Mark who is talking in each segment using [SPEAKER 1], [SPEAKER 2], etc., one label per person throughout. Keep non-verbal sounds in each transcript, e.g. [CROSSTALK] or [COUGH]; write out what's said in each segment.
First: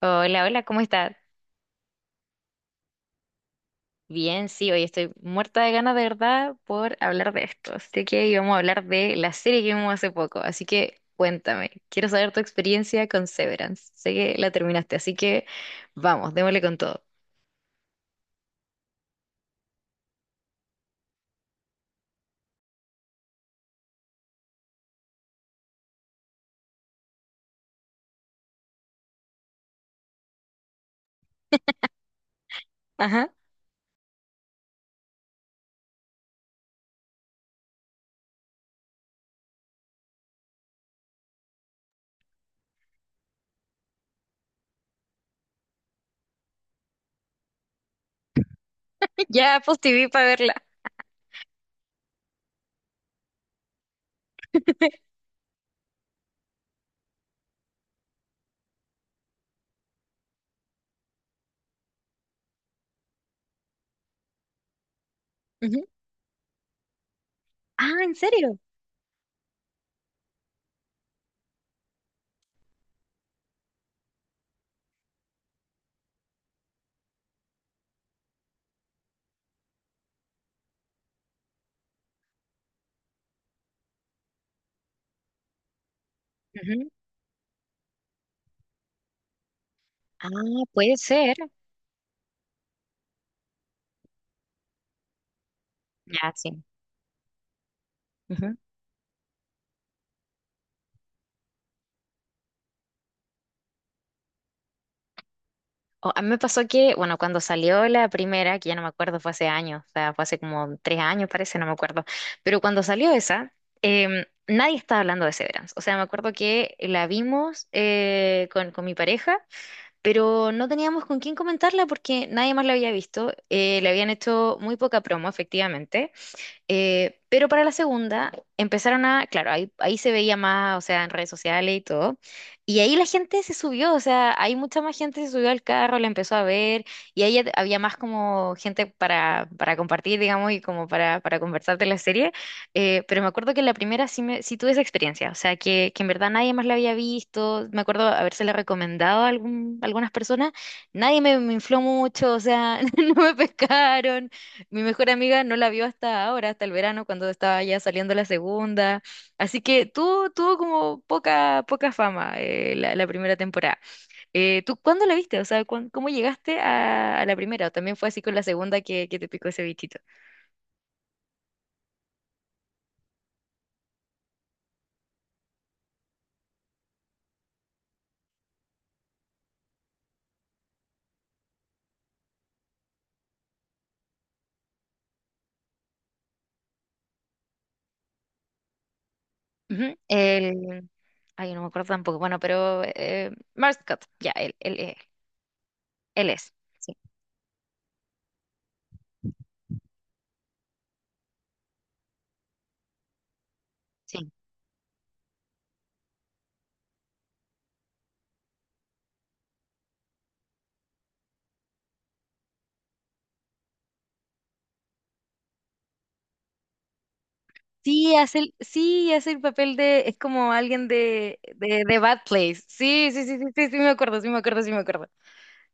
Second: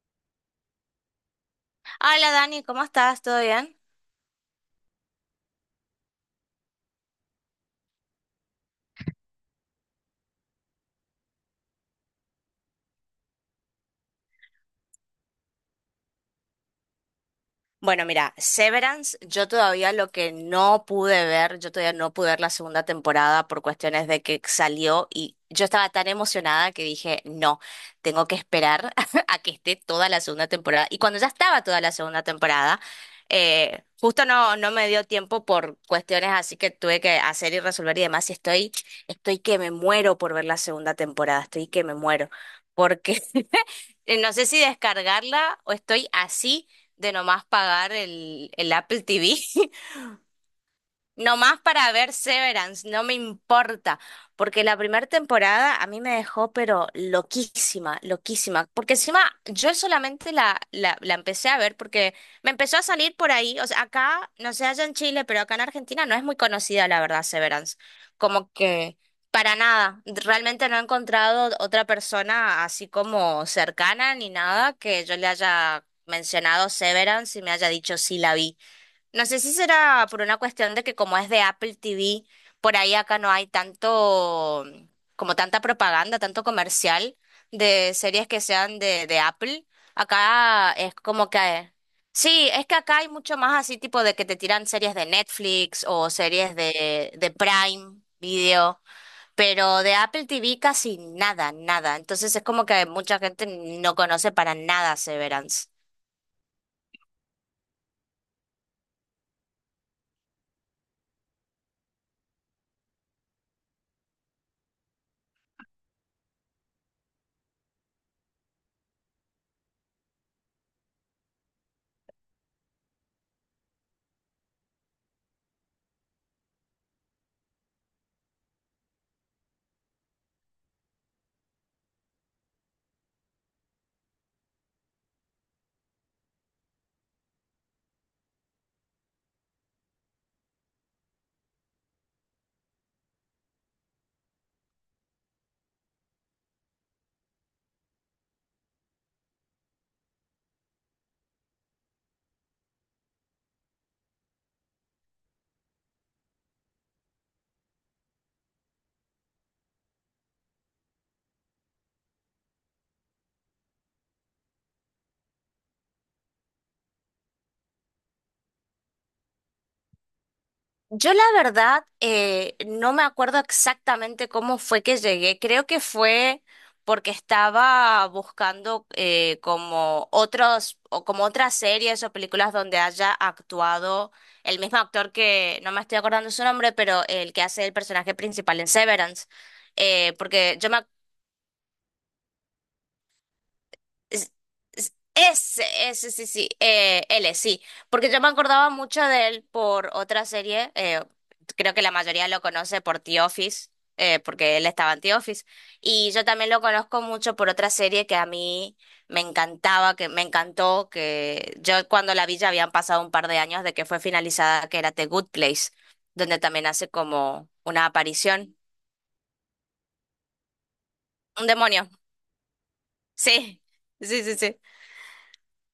[SPEAKER 1] Hola, hola, ¿cómo estás?
[SPEAKER 2] Hola Dani, ¿cómo estás? ¿Todo bien?
[SPEAKER 1] Bien, sí, hoy estoy muerta de ganas de verdad por hablar de esto. Así que íbamos a hablar de la serie que vimos hace poco. Así que cuéntame, quiero saber tu experiencia con Severance. Sé que la terminaste, así que vamos, démosle con todo.
[SPEAKER 2] Bueno, mira, Severance, yo todavía lo que no pude ver, yo todavía no pude ver la segunda temporada por cuestiones de que salió y yo estaba tan emocionada que dije, no, tengo que esperar [LAUGHS] a que esté toda la segunda temporada. Y cuando ya estaba toda la segunda temporada,
[SPEAKER 1] Ajá.
[SPEAKER 2] justo no me dio tiempo por cuestiones así que tuve que hacer y resolver y demás. Estoy que me muero por ver la segunda temporada, estoy que me muero. Porque no sé si descargarla o estoy así de nomás pagar el Apple
[SPEAKER 1] [LAUGHS] Ya
[SPEAKER 2] TV.
[SPEAKER 1] Apple
[SPEAKER 2] [LAUGHS]
[SPEAKER 1] TV para verla.
[SPEAKER 2] Nomás para ver Severance, no me importa, porque la primera temporada a mí me dejó pero loquísima, loquísima, porque encima yo solamente la empecé a ver porque me empezó a salir por ahí, o sea, acá, no sé, allá en Chile, pero acá en
[SPEAKER 1] Ujú.
[SPEAKER 2] Argentina no es muy conocida la verdad Severance,
[SPEAKER 1] Ah, ¿en
[SPEAKER 2] como
[SPEAKER 1] serio?
[SPEAKER 2] que para nada, realmente no he encontrado otra persona así como cercana ni nada que yo le haya mencionado Severance y me haya dicho sí la vi. No sé si será por una cuestión de que como es de Apple TV, por ahí acá no hay tanto, como tanta propaganda, tanto
[SPEAKER 1] Ujú.
[SPEAKER 2] comercial de series que sean de Apple.
[SPEAKER 1] Ah,
[SPEAKER 2] Acá es
[SPEAKER 1] puede
[SPEAKER 2] como
[SPEAKER 1] ser.
[SPEAKER 2] que... Sí, es que acá hay mucho más así tipo de que te tiran series de Netflix o
[SPEAKER 1] Ya,
[SPEAKER 2] series
[SPEAKER 1] sí.
[SPEAKER 2] de Prime Video, pero de Apple TV casi nada, nada. Entonces es como que mucha gente no conoce para nada Severance.
[SPEAKER 1] A mí me pasó que, bueno, cuando salió la primera, que ya no me acuerdo, fue hace años, o sea, fue hace como tres años, parece, no me acuerdo, pero cuando salió esa, nadie estaba hablando de Severance. O sea, me acuerdo que la vimos con mi pareja, pero no teníamos con quién comentarla porque nadie más la había visto. Le habían hecho muy poca promo, efectivamente, pero para la segunda empezaron a, claro, ahí, ahí se veía más, o sea, en redes sociales y todo. Y ahí la gente se subió, o sea, ahí mucha más gente se subió al carro, la empezó a ver, y ahí ya había más como gente para compartir, digamos, y como para conversar de la serie. Pero me acuerdo que en la primera sí, me, sí tuve esa experiencia, o sea, que en verdad nadie más la había visto. Me acuerdo habérsela recomendado a algún, algunas personas, nadie me, me infló mucho, o sea, [LAUGHS] no me pescaron. Mi mejor amiga no la vio hasta ahora, hasta el verano, cuando estaba ya saliendo la segunda. Así que tuvo, tuvo como poca, poca fama la, la primera temporada. ¿Tú cuándo la viste? O sea, ¿cómo llegaste a la primera? ¿O también fue así con la segunda que te picó ese bichito?
[SPEAKER 2] Yo la verdad no me acuerdo exactamente cómo fue que llegué. Creo que fue porque estaba buscando como otros o como otras series o películas donde haya actuado el mismo actor que no me estoy acordando su nombre, pero el que hace el personaje principal en Severance.
[SPEAKER 1] Ujú.
[SPEAKER 2] Porque yo me
[SPEAKER 1] El... Ay, no me acuerdo tampoco. Bueno, pero Scott, ya,
[SPEAKER 2] Es-
[SPEAKER 1] él, él,
[SPEAKER 2] es-
[SPEAKER 1] él,
[SPEAKER 2] Ese, sí,
[SPEAKER 1] él
[SPEAKER 2] sí,
[SPEAKER 1] es. Sí,
[SPEAKER 2] él sí, porque yo me acordaba mucho de él por otra serie, creo que la mayoría lo conoce por The Office,
[SPEAKER 1] sí.
[SPEAKER 2] porque él estaba en The Office, y yo también lo conozco mucho por otra serie que a mí me encantaba, que me encantó, que yo cuando la vi ya habían pasado un par de años de que fue finalizada, que era The Good Place, donde también hace como una aparición,
[SPEAKER 1] Sí, hace el papel de, es como alguien
[SPEAKER 2] un demonio,
[SPEAKER 1] de Bad Place. Sí,
[SPEAKER 2] [LAUGHS]
[SPEAKER 1] sí, sí, sí,
[SPEAKER 2] sí,
[SPEAKER 1] sí, sí, me acuerdo,
[SPEAKER 2] sí,
[SPEAKER 1] sí,
[SPEAKER 2] sí,
[SPEAKER 1] me
[SPEAKER 2] sí.
[SPEAKER 1] acuerdo, sí, me acuerdo.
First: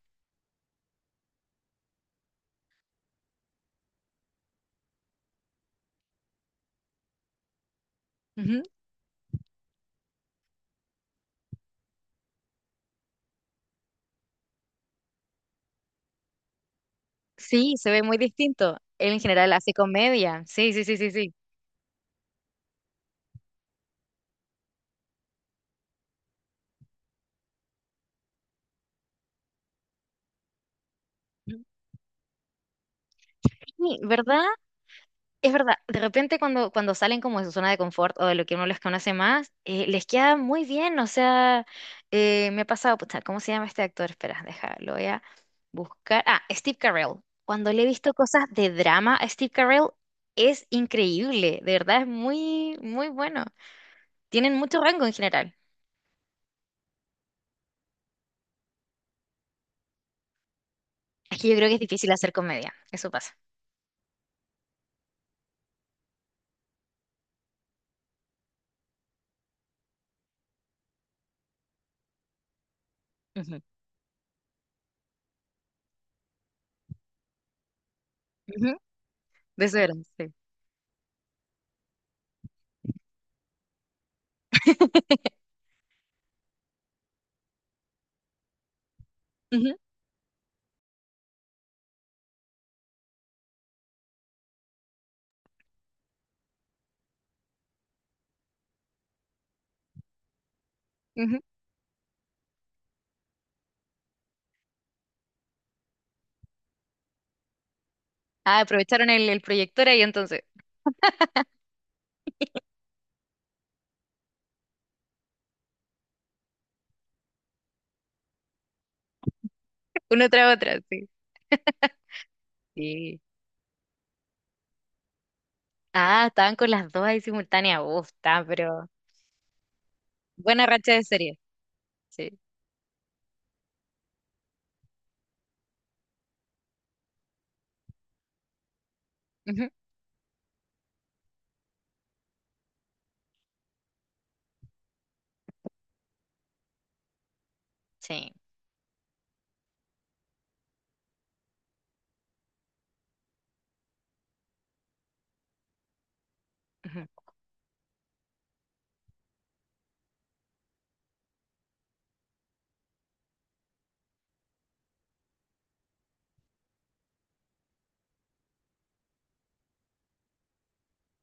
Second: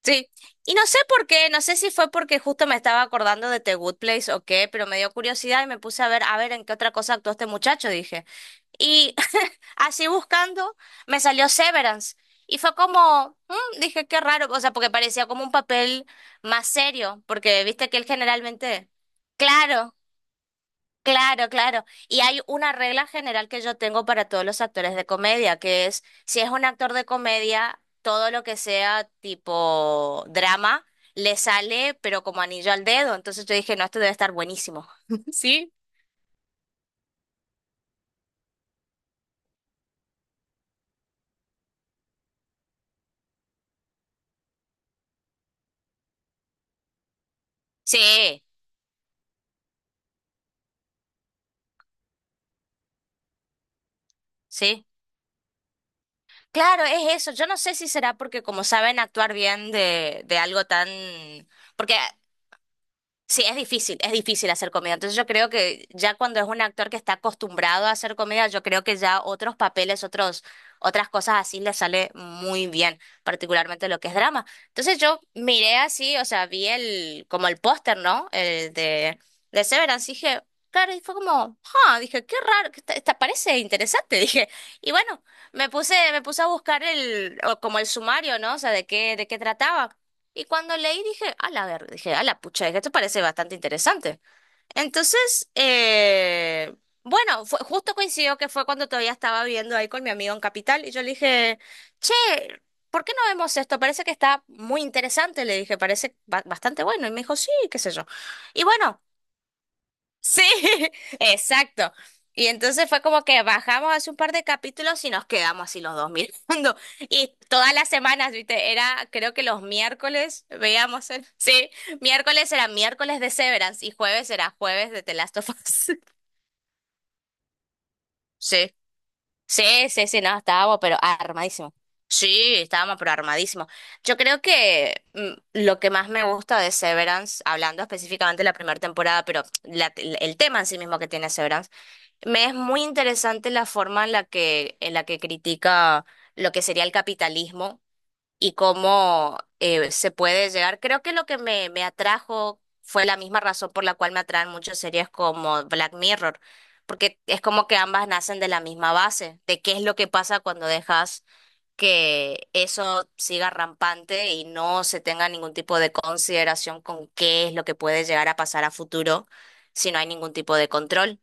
[SPEAKER 2] Sí, y no sé por qué, no sé si fue porque justo me estaba acordando de The Good Place o qué, pero me dio curiosidad y me puse a ver en qué otra cosa actuó este muchacho, dije.
[SPEAKER 1] Ujú.
[SPEAKER 2] Y [LAUGHS] así buscando, me salió Severance. Y fue como, "Mm", dije, qué raro, o sea, porque parecía como un papel más serio, porque
[SPEAKER 1] Sí, se
[SPEAKER 2] viste que
[SPEAKER 1] ve
[SPEAKER 2] él
[SPEAKER 1] muy distinto.
[SPEAKER 2] generalmente,
[SPEAKER 1] Él en general hace
[SPEAKER 2] claro,
[SPEAKER 1] comedia. Sí, sí, sí, sí, sí.
[SPEAKER 2] claro, claro. Y hay una regla general que yo tengo para todos los actores de comedia, que es, si es un actor de comedia, todo lo que sea tipo drama le sale, pero como anillo al dedo. Entonces yo dije, no, esto
[SPEAKER 1] Sí,
[SPEAKER 2] debe estar
[SPEAKER 1] ¿verdad?
[SPEAKER 2] buenísimo. [LAUGHS]
[SPEAKER 1] Es
[SPEAKER 2] ¿Sí?
[SPEAKER 1] verdad. De repente cuando, cuando salen como de su zona de confort o de lo que uno les conoce más, les queda muy bien. O sea, me ha pasado, pucha, ¿cómo se llama este actor? Espera, deja, lo voy a buscar. Ah, Steve Carell. Cuando le he visto
[SPEAKER 2] Sí,
[SPEAKER 1] cosas de drama a Steve Carell, es increíble. De verdad, es muy, muy bueno. Tienen mucho
[SPEAKER 2] sí.
[SPEAKER 1] rango en general.
[SPEAKER 2] Claro, es eso. Yo no sé si será porque como saben actuar bien de algo tan...
[SPEAKER 1] Es que yo creo que es
[SPEAKER 2] Porque
[SPEAKER 1] difícil hacer comedia. Eso pasa.
[SPEAKER 2] Sí, es difícil hacer comedia. Entonces yo creo que ya cuando es un actor que está acostumbrado a hacer comedia, yo creo que ya otros papeles, otras cosas así le sale muy bien,
[SPEAKER 1] Ujú.
[SPEAKER 2] particularmente lo que es drama. Entonces yo miré así, o sea, vi el, como el póster, ¿no? El
[SPEAKER 1] Ujú. De
[SPEAKER 2] de
[SPEAKER 1] eso eran,
[SPEAKER 2] Severance, y
[SPEAKER 1] sí.
[SPEAKER 2] dije, claro, y fue como, ah, dije, qué raro, que esta parece interesante, [LAUGHS] dije. Y bueno,
[SPEAKER 1] [LAUGHS]
[SPEAKER 2] me puse a buscar el, o como el sumario, ¿no? O sea, de qué
[SPEAKER 1] Ujú,
[SPEAKER 2] trataba. Y cuando leí dije, a la ver, dije, a la pucha, dije, esto parece bastante interesante. Entonces, bueno, fue, justo coincidió que fue cuando todavía estaba viviendo ahí con mi amigo en Capital y yo le
[SPEAKER 1] ujú.
[SPEAKER 2] dije, che, ¿por qué no vemos esto? Parece que está muy interesante, le dije, parece bastante bueno. Y me dijo, sí, qué sé yo.
[SPEAKER 1] Ah,
[SPEAKER 2] Y bueno.
[SPEAKER 1] aprovecharon el proyector ahí entonces.
[SPEAKER 2] Sí, [LAUGHS] exacto. Y entonces fue como que bajamos hace un par de capítulos y nos quedamos así los dos [LAUGHS] mirando. Y todas las semanas, ¿viste? Era, creo que los
[SPEAKER 1] [LAUGHS] Una
[SPEAKER 2] miércoles
[SPEAKER 1] tras otra, sí.
[SPEAKER 2] veíamos el... [LAUGHS] Sí, miércoles era
[SPEAKER 1] Sí.
[SPEAKER 2] miércoles de Severance y jueves era jueves de The Last of Us. [LAUGHS]
[SPEAKER 1] Ah, estaban con las dos ahí simultáneas. Uf, está,
[SPEAKER 2] Sí,
[SPEAKER 1] pero
[SPEAKER 2] sí, sí, sí, no,
[SPEAKER 1] buena
[SPEAKER 2] estábamos
[SPEAKER 1] racha
[SPEAKER 2] pero
[SPEAKER 1] de serie.
[SPEAKER 2] armadísimo.
[SPEAKER 1] Sí.
[SPEAKER 2] Sí, estábamos pero armadísimo. Yo creo que lo que más me gusta de Severance, hablando específicamente de la primera temporada, pero
[SPEAKER 1] Ujú.
[SPEAKER 2] el tema en sí mismo que tiene Severance, me es muy interesante la forma en la que critica lo que sería el capitalismo
[SPEAKER 1] Sí.
[SPEAKER 2] y cómo se puede llegar. Creo que lo que me atrajo fue la misma razón por la cual me atraen muchas series como Black Mirror,
[SPEAKER 1] Ujú.
[SPEAKER 2] porque es como que ambas nacen de la misma base, de qué es lo que pasa cuando dejas que eso siga rampante y no se tenga ningún tipo de consideración con qué es lo que puede llegar a pasar a futuro si no hay ningún tipo de control.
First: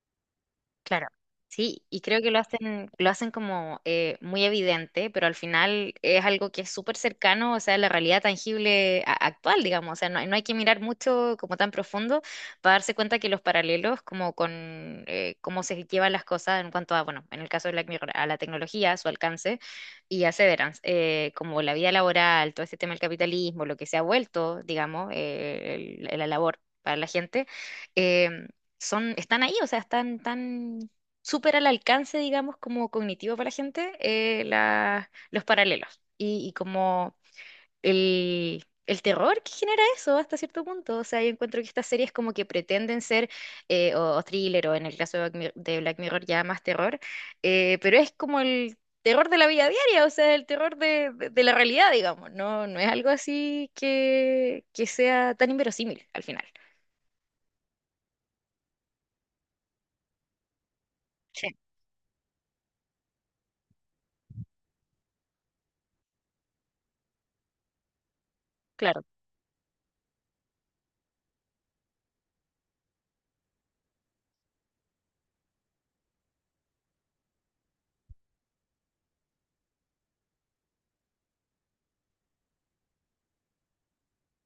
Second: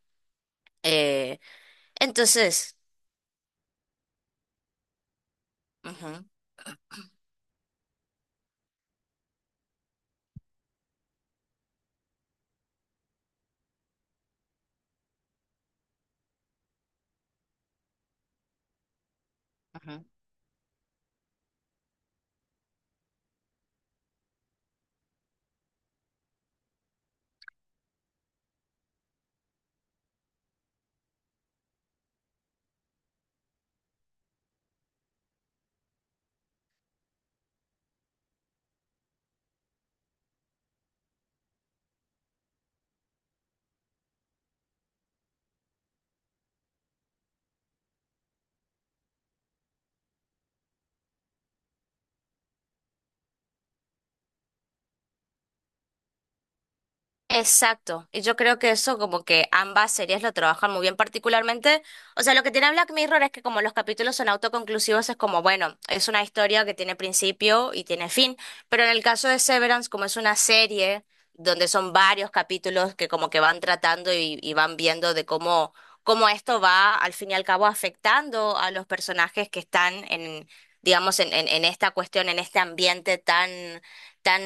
[SPEAKER 1] Claro,
[SPEAKER 2] Eh,
[SPEAKER 1] sí, y creo que
[SPEAKER 2] entonces,
[SPEAKER 1] lo hacen como muy evidente, pero al final
[SPEAKER 2] ujú,
[SPEAKER 1] es algo que es súper cercano, o sea, la realidad tangible actual, digamos, o sea, no, no hay que mirar mucho como tan profundo para darse cuenta que los paralelos como con cómo se llevan las cosas en cuanto a, bueno, en el caso de Black Mirror, a la tecnología, a su alcance
[SPEAKER 2] ujú.
[SPEAKER 1] y a Severance, como la vida laboral, todo este tema del capitalismo, lo que se ha vuelto, digamos, la labor para la gente. eh, Son, están ahí, o sea, están tan súper al alcance, digamos, como cognitivo para la gente, los paralelos y como el terror que genera eso hasta cierto punto. O sea, yo encuentro que estas series como que pretenden ser o thriller o en el caso de Black Mirror ya más terror, pero es como el... terror de la vida diaria, o sea, el terror de, de la realidad, digamos, no, no es algo así que sea tan inverosímil al final.
[SPEAKER 2] Exacto, y yo creo que eso como que ambas series lo trabajan muy bien
[SPEAKER 1] Sí.
[SPEAKER 2] particularmente, o sea, lo que tiene Black Mirror es que como los capítulos son autoconclusivos es como, bueno, es una historia que tiene principio y tiene fin, pero en
[SPEAKER 1] Claro.
[SPEAKER 2] el caso de Severance como es una serie donde son varios capítulos que como que van tratando y van viendo de cómo, cómo esto va al fin y al cabo afectando a los personajes que están en, digamos, en esta cuestión, en este ambiente tan, tan,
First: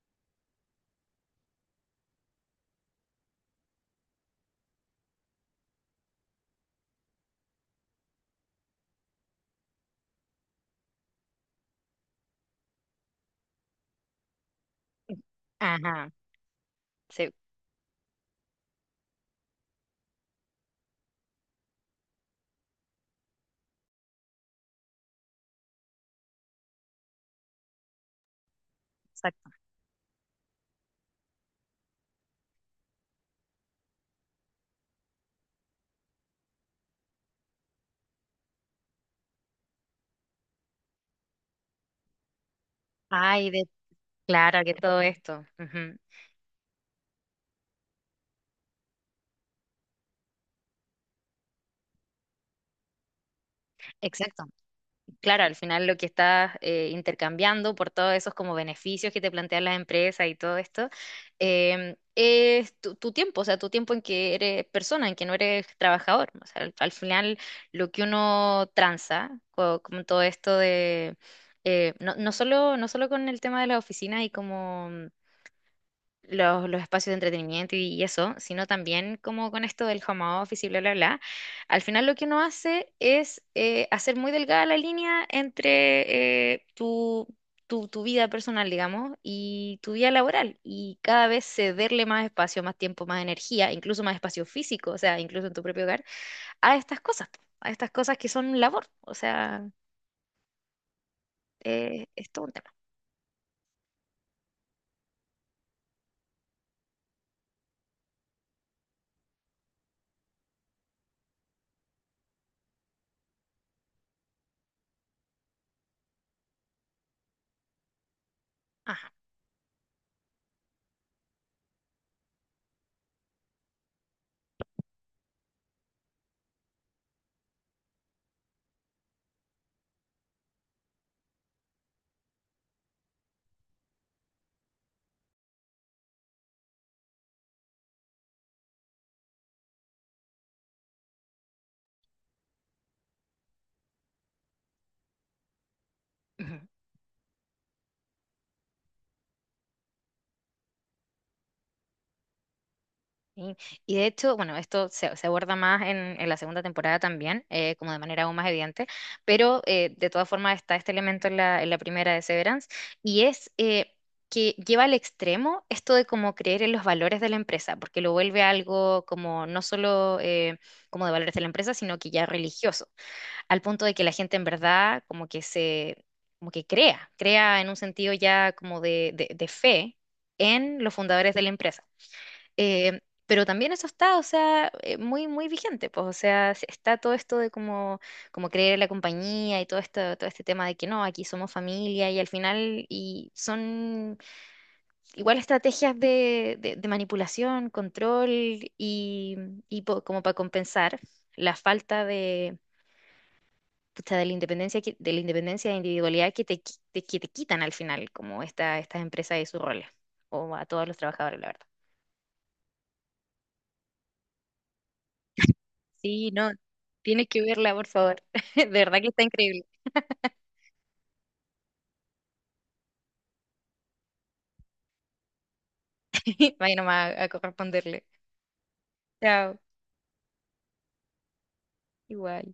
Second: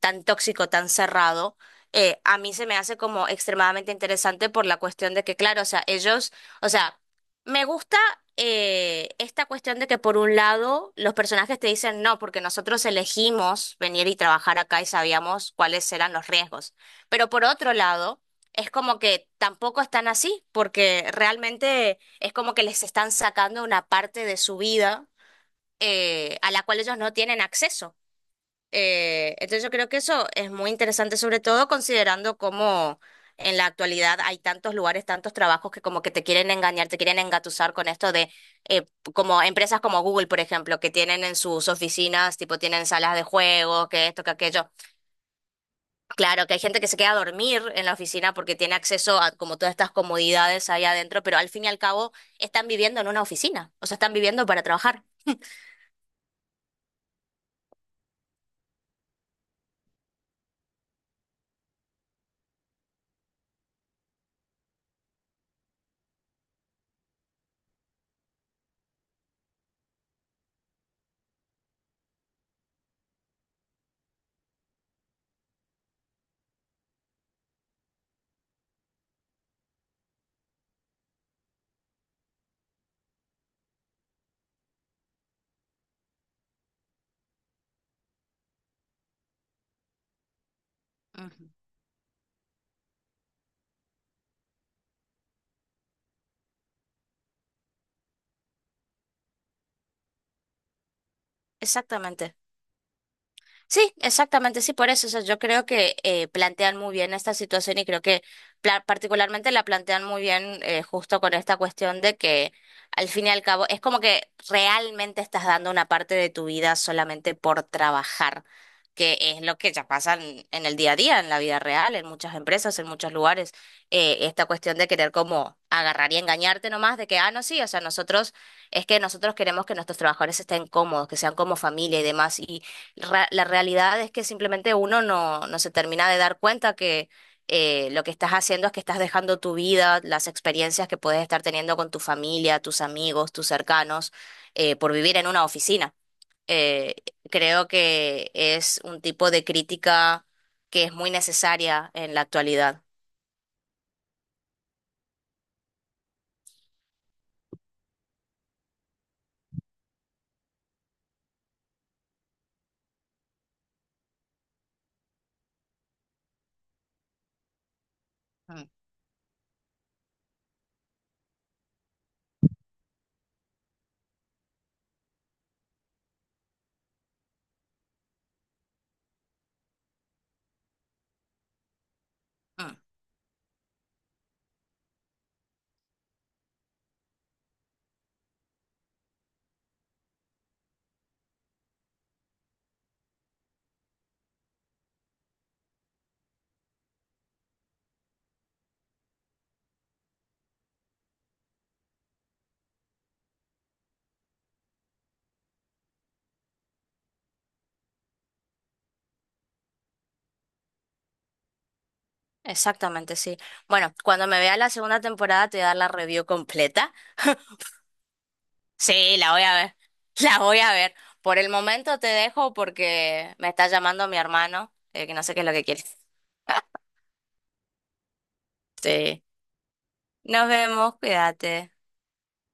[SPEAKER 2] tan tóxico, tan cerrado a mí se me hace como extremadamente interesante por la cuestión de que, claro, o sea, ellos, o sea, me gusta esta cuestión de que por un lado los personajes te dicen no, porque nosotros elegimos venir y trabajar acá y sabíamos cuáles
[SPEAKER 1] Ajá.
[SPEAKER 2] eran los riesgos, pero
[SPEAKER 1] Sí,
[SPEAKER 2] por otro lado... Es como que tampoco están así, porque realmente es como que les están sacando una parte de su vida a la cual ellos no tienen acceso.
[SPEAKER 1] exacto.
[SPEAKER 2] Entonces yo creo que eso es muy interesante, sobre todo considerando cómo en la actualidad hay tantos lugares, tantos trabajos que como que te quieren engañar, te quieren engatusar con esto de eh, como empresas como Google, por ejemplo, que tienen en sus oficinas, tipo tienen salas de
[SPEAKER 1] Ay, de,
[SPEAKER 2] juegos, que esto, que
[SPEAKER 1] claro,
[SPEAKER 2] aquello.
[SPEAKER 1] que todo esto. Ujú.
[SPEAKER 2] Claro, que hay gente que se queda a dormir en la oficina porque tiene acceso a como todas estas comodidades ahí adentro, pero al fin y al cabo están viviendo en una oficina, o sea, están
[SPEAKER 1] Exacto.
[SPEAKER 2] viviendo para trabajar.
[SPEAKER 1] Claro, al final lo que estás intercambiando por todos esos como beneficios que te plantean las empresas y todo esto, es tu, tu tiempo, o sea, tu tiempo en que eres persona, en que no eres trabajador. O sea, al, al final lo que uno tranza con, todo esto de... no, no solo, no solo con el tema de las oficinas y como los espacios de entretenimiento y eso, sino también como con esto del home office y bla, bla, bla, al final lo que uno hace es hacer muy delgada la línea entre tu, tu vida personal, digamos, y tu vida laboral, y cada vez
[SPEAKER 2] Ujú.
[SPEAKER 1] cederle más espacio, más tiempo, más energía, incluso más espacio físico, o sea, incluso en tu propio hogar, a estas cosas, po, a estas cosas que son labor, o sea,
[SPEAKER 2] Exactamente.
[SPEAKER 1] es todo un tema.
[SPEAKER 2] Sí, exactamente, sí, por eso. O sea, yo creo que plantean muy bien esta situación y creo que particularmente la plantean muy bien justo con esta cuestión de que al fin y al cabo es como que realmente estás dando una parte de tu vida solamente por trabajar, que es lo que ya pasa en el día a día, en la vida real, en muchas empresas, en muchos lugares. Esta cuestión de querer como agarrar y engañarte nomás de que, ah, no, sí, o sea, nosotros, es que nosotros queremos que nuestros trabajadores estén cómodos, que sean como familia y demás. Y la realidad es que simplemente uno no, no se termina de dar cuenta que lo que estás haciendo es que estás dejando tu vida, las experiencias que puedes estar teniendo con tu familia, tus amigos, tus cercanos, por vivir en una oficina.
[SPEAKER 1] Ajá.
[SPEAKER 2] Eh, Creo que es un tipo de crítica que es muy necesaria en la actualidad.
[SPEAKER 1] Sí, y de hecho, bueno, esto se, se aborda más en la segunda temporada también, como de manera aún más evidente, pero de todas formas está este elemento en la primera de Severance, y es que lleva al extremo esto de como creer en los valores de la empresa, porque lo vuelve
[SPEAKER 2] Mm,
[SPEAKER 1] algo como no solo como de valores de la empresa, sino que ya religioso, al punto de que la gente en verdad como que se, como que crea, crea en un sentido ya como de, de fe en los fundadores de la empresa.
[SPEAKER 2] mm,
[SPEAKER 1] Eh, pero también eso está, o sea, muy, muy vigente, pues, o sea, está todo esto de como, como creer en la compañía y todo esto, todo este tema de que no, aquí somos familia y al final, y son igual estrategias de, de manipulación, control y, y po- como para compensar la falta de, pucha, de la independencia, de la independencia e individualidad que te, que te quitan al final, como esta, estas empresas y sus roles, o a todos los trabajadores, la verdad.
[SPEAKER 2] Exactamente, sí. Bueno, cuando me vea la segunda temporada te voy a dar la review
[SPEAKER 1] Sí, no,
[SPEAKER 2] completa.
[SPEAKER 1] tienes que
[SPEAKER 2] [LAUGHS]
[SPEAKER 1] verla, por favor. [LAUGHS] De verdad que
[SPEAKER 2] Sí,
[SPEAKER 1] está
[SPEAKER 2] la voy a
[SPEAKER 1] increíble.
[SPEAKER 2] ver. [LAUGHS] La voy a ver. Por el momento te dejo porque me está llamando mi hermano, que no sé qué es lo que quiere.
[SPEAKER 1] [LAUGHS] Vaya nomás a corresponderle.
[SPEAKER 2] Sí.
[SPEAKER 1] Chao.
[SPEAKER 2] Nos vemos, cuídate.
[SPEAKER 1] Igual.